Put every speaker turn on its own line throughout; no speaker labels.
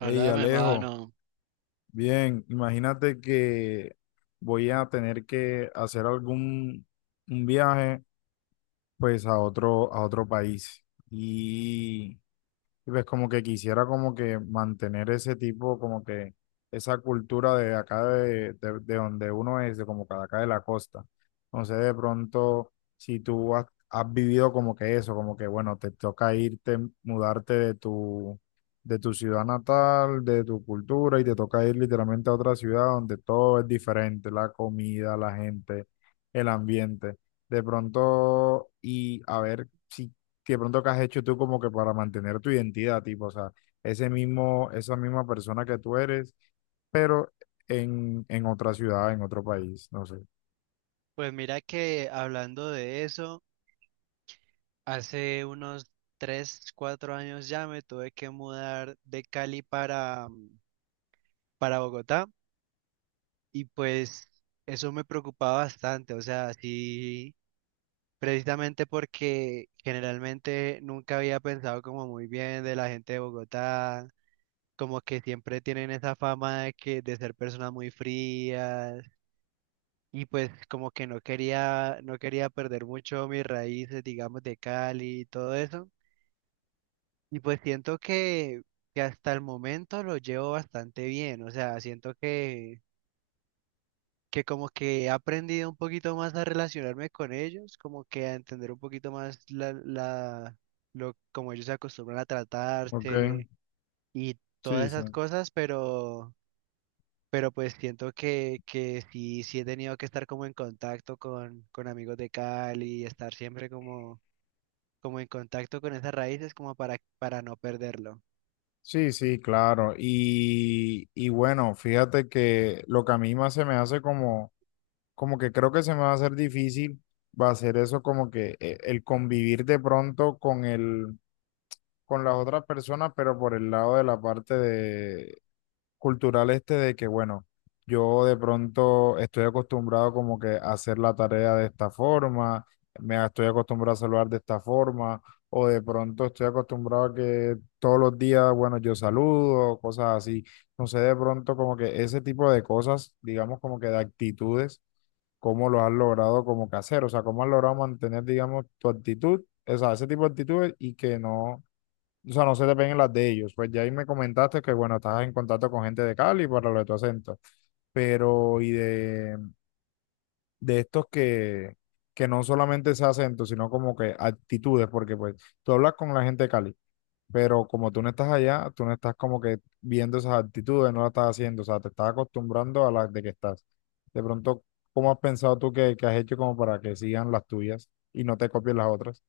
Hey,
Hola,
Alejo,
mano.
bien, imagínate que voy a tener que hacer algún un viaje pues a otro país y y pues como que quisiera como que mantener ese tipo, como que esa cultura de acá de donde uno es, de como que de acá de la costa. Entonces de pronto, si tú has vivido como que eso, como que bueno, te toca irte, mudarte de tu ciudad natal, de tu cultura, y te toca ir literalmente a otra ciudad donde todo es diferente, la comida, la gente, el ambiente. De pronto, y a ver si que de pronto que has hecho tú como que para mantener tu identidad, tipo, o sea, ese mismo, esa misma persona que tú eres, pero en otra ciudad, en otro país, no sé.
Pues mira que hablando de eso, hace unos 3 4 años ya me tuve que mudar de Cali para Bogotá. Y pues eso me preocupaba bastante, o sea, sí, precisamente porque generalmente nunca había pensado como muy bien de la gente de Bogotá, como que siempre tienen esa fama de ser personas muy frías. Y pues como que no quería perder mucho mis raíces, digamos, de Cali y todo eso. Y pues siento que hasta el momento lo llevo bastante bien. O sea, siento que como que he aprendido un poquito más a relacionarme con ellos, como que a entender un poquito más como ellos se acostumbran a
Ok,
tratarse y todas
sí, sí.
esas cosas, Pero pues siento que sí, sí he tenido que estar como en contacto con amigos de Cali, estar siempre como en contacto con esas raíces como para no perderlo.
Sí, sí, claro. Y, bueno, fíjate que lo que a mí más se me hace como que creo que se me va a hacer difícil, va a ser eso como que el convivir de pronto con las otras personas, pero por el lado de la parte de cultural este de que, bueno, yo de pronto estoy acostumbrado como que a hacer la tarea de esta forma, me estoy acostumbrado a saludar de esta forma, o de pronto estoy acostumbrado a que todos los días, bueno, yo saludo, cosas así. No sé, de pronto como que ese tipo de cosas, digamos como que de actitudes, cómo lo has logrado como que hacer, o sea, cómo has logrado mantener, digamos, tu actitud, o sea, ese tipo de actitudes y que no o sea, no se te peguen las de ellos. Pues ya ahí me comentaste que, bueno, estás en contacto con gente de Cali para lo de tu acento. Pero, y de, de estos que no solamente es acento, sino como que actitudes, porque pues tú hablas con la gente de Cali, pero como tú no estás allá, tú no estás como que viendo esas actitudes, no las estás haciendo, o sea, te estás acostumbrando a las de que estás. De pronto, ¿cómo has pensado tú que has hecho como para que sigan las tuyas y no te copien las otras?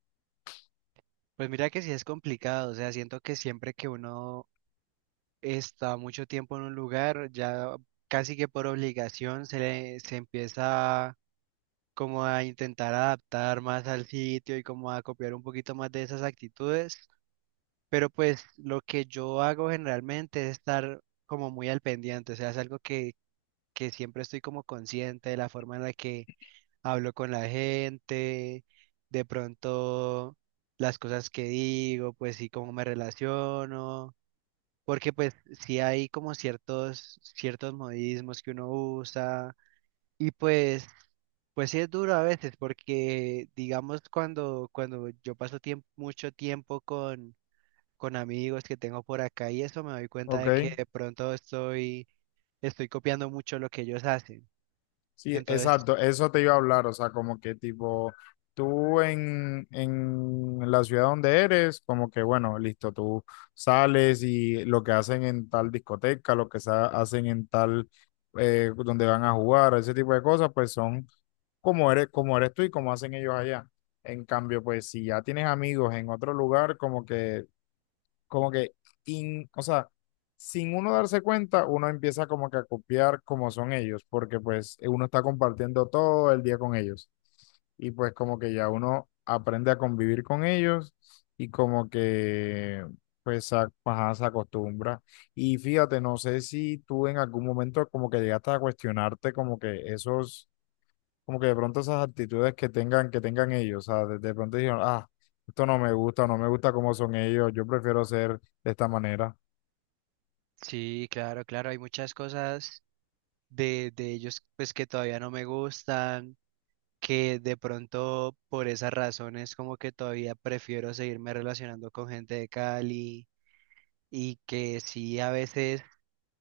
Pues mira que sí es complicado, o sea, siento que siempre que uno está mucho tiempo en un lugar, ya casi que por obligación se empieza como a intentar adaptar más al sitio y como a copiar un poquito más de esas actitudes. Pero pues lo que yo hago generalmente es estar como muy al pendiente, o sea, es algo que siempre estoy como consciente de la forma en la que hablo con la gente, de pronto las cosas que digo, pues sí, cómo me relaciono, porque pues sí hay como ciertos modismos que uno usa y pues... Pues sí es duro a veces porque digamos cuando yo paso mucho tiempo con amigos que tengo por acá y eso me doy cuenta
¿Ok?
de que de pronto estoy, copiando mucho lo que ellos hacen.
Sí,
Entonces,
exacto, eso te iba a hablar, o sea, como que tipo, tú en la ciudad donde eres, como que bueno, listo, tú sales y lo que hacen en tal discoteca, lo que hacen en tal, donde van a jugar, ese tipo de cosas, pues son como eres tú y como hacen ellos allá. En cambio, pues si ya tienes amigos en otro lugar, como que, o sea, sin uno darse cuenta, uno empieza como que a copiar como son ellos, porque pues uno está compartiendo todo el día con ellos. Y pues como que ya uno aprende a convivir con ellos y como que pues ajá, se acostumbra. Y fíjate, no sé si tú en algún momento como que llegaste a cuestionarte como que esos como que de pronto esas actitudes que tengan ellos, o sea, de pronto dijeron, ah, esto no me gusta, no me gusta cómo son ellos, yo prefiero ser de esta manera.
sí, claro, claro, hay muchas cosas de ellos pues que todavía no me gustan, que de pronto por esas razones como que todavía prefiero seguirme relacionando con gente de Cali y que sí a veces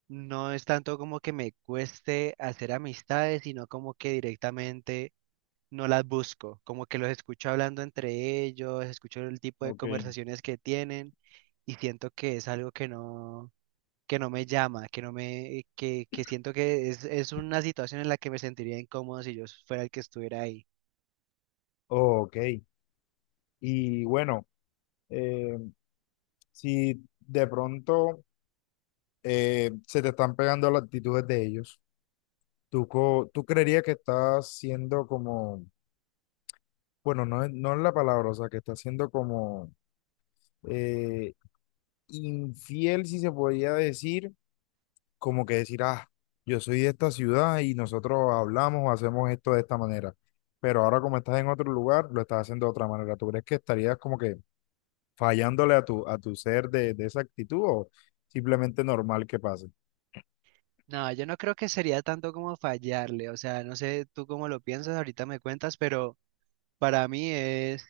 no es tanto como que me cueste hacer amistades, sino como que directamente no las busco, como que los escucho hablando entre ellos, escucho el tipo de
Ok,
conversaciones que tienen y siento que es algo que no me llama, que no me, que siento que es una situación en la que me sentiría incómodo si yo fuera el que estuviera ahí.
ok. Y bueno, eh, si de pronto se te están pegando las actitudes de ellos, ¿tú creerías que estás siendo como, bueno, no es, no es la palabra, o sea, que estás siendo como eh, infiel, si se podría decir, como que decir, ah, yo soy de esta ciudad y nosotros hablamos o hacemos esto de esta manera. Pero ahora como estás en otro lugar, lo estás haciendo de otra manera. ¿Tú crees que estarías como que fallándole a tu ser de esa actitud o simplemente normal que pase?
No, yo no creo que sería tanto como fallarle, o sea, no sé tú cómo lo piensas, ahorita me cuentas, pero para mí es,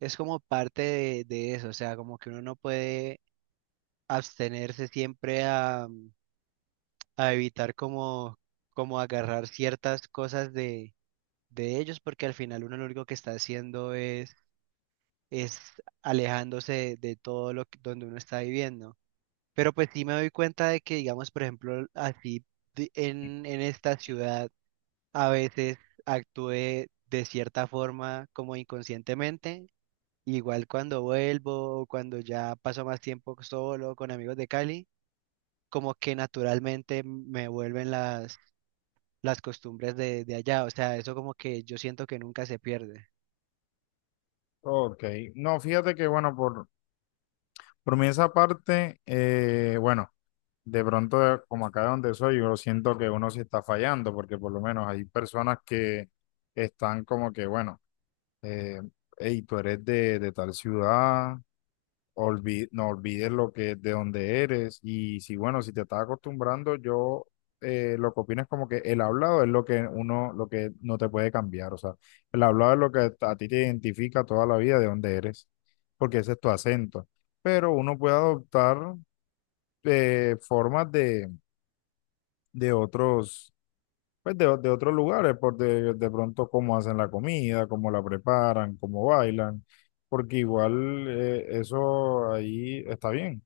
es como parte de eso, o sea, como que uno no puede abstenerse siempre a evitar como agarrar ciertas cosas de ellos, porque al final uno lo único que está haciendo es alejándose de todo lo donde uno está viviendo. Pero pues sí me doy cuenta de que, digamos, por ejemplo, así en esta ciudad a veces actúe de cierta forma como inconscientemente. Igual cuando vuelvo o cuando ya paso más tiempo solo con amigos de Cali, como que naturalmente me vuelven las costumbres de allá, o sea, eso como que yo siento que nunca se pierde.
Ok, no, fíjate que bueno, por mí esa parte, bueno, de pronto como acá donde soy, yo siento que uno sí está fallando porque por lo menos hay personas que están como que, bueno, eh, hey, tú eres de tal ciudad no olvides lo que de dónde eres y si bueno, si te estás acostumbrando, yo lo que opino es como que el hablado es lo que uno, lo que no te puede cambiar, o sea, el hablado es lo que a ti te identifica toda la vida de dónde eres, porque ese es tu acento, pero uno puede adoptar formas de otros, pues de otros lugares, de pronto cómo hacen la comida, cómo la preparan, cómo bailan, porque igual eso ahí está bien.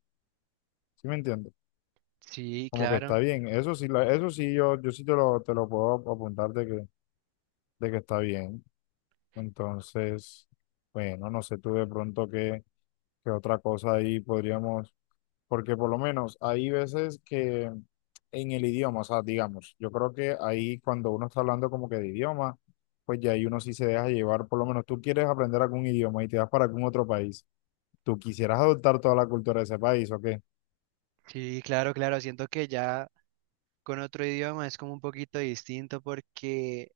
¿Sí me entiendes?
Sí,
Como que está
claro,
bien. Eso sí, eso sí, yo sí te lo puedo apuntar de que está bien. Entonces, bueno, no sé tú de pronto qué, qué otra cosa ahí podríamos, porque por lo menos hay veces que en el idioma, o sea, digamos, yo creo que ahí cuando uno está hablando como que de idioma, pues ya ahí uno sí se deja llevar, por lo menos tú quieres aprender algún idioma y te vas para algún otro país. ¿Tú quisieras adoptar toda la cultura de ese país o qué?
sí, claro, claro, siento que ya con otro idioma es como un poquito distinto porque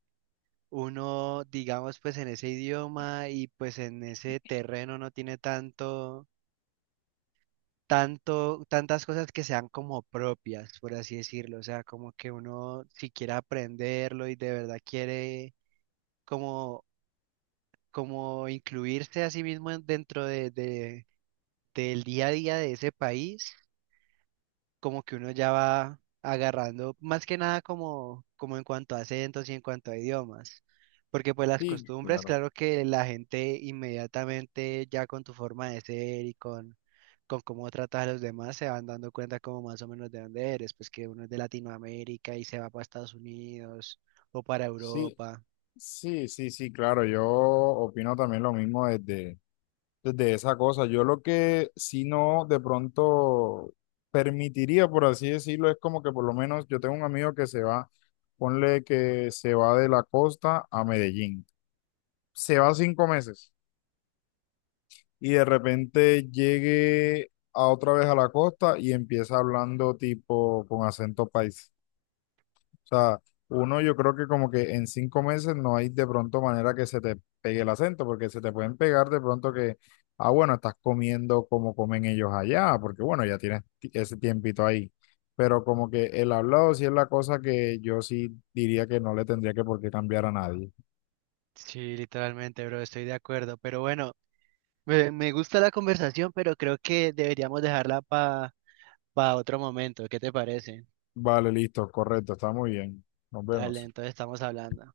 uno, digamos, pues en ese idioma y pues en ese terreno no tiene tantas cosas que sean como propias, por así decirlo, o sea, como que uno si quiere aprenderlo y de verdad quiere como, como incluirse a sí mismo dentro del día a día de ese país, como que uno ya va agarrando, más que nada como en cuanto a acentos y en cuanto a idiomas. Porque pues las
Sí,
costumbres,
claro.
claro que la gente inmediatamente ya con tu forma de ser y con cómo tratas a los demás se van dando cuenta como más o menos de dónde eres, pues que uno es de Latinoamérica y se va para Estados Unidos o para
Sí,
Europa.
sí, sí, sí, claro, yo opino también lo mismo desde, desde esa cosa. Yo lo que si no de pronto permitiría, por así decirlo, es como que por lo menos yo tengo un amigo que se va, ponle que se va de la costa a Medellín, se va 5 meses y de repente llegue a otra vez a la costa y empieza hablando tipo con acento paisa. O sea, uno yo creo que como que en 5 meses no hay de pronto manera que se te pegue el acento, porque se te pueden pegar de pronto que, ah, bueno, estás comiendo como comen ellos allá, porque bueno, ya tienes ese tiempito ahí. Pero como que el hablado sí es la cosa que yo sí diría que no le tendría que por qué cambiar a nadie.
Sí, literalmente, bro, estoy de acuerdo. Pero bueno, me gusta la conversación, pero creo que deberíamos dejarla para otro momento, ¿qué te parece?
Vale, listo, correcto, está muy bien. Nos
Dale,
vemos.
entonces estamos hablando.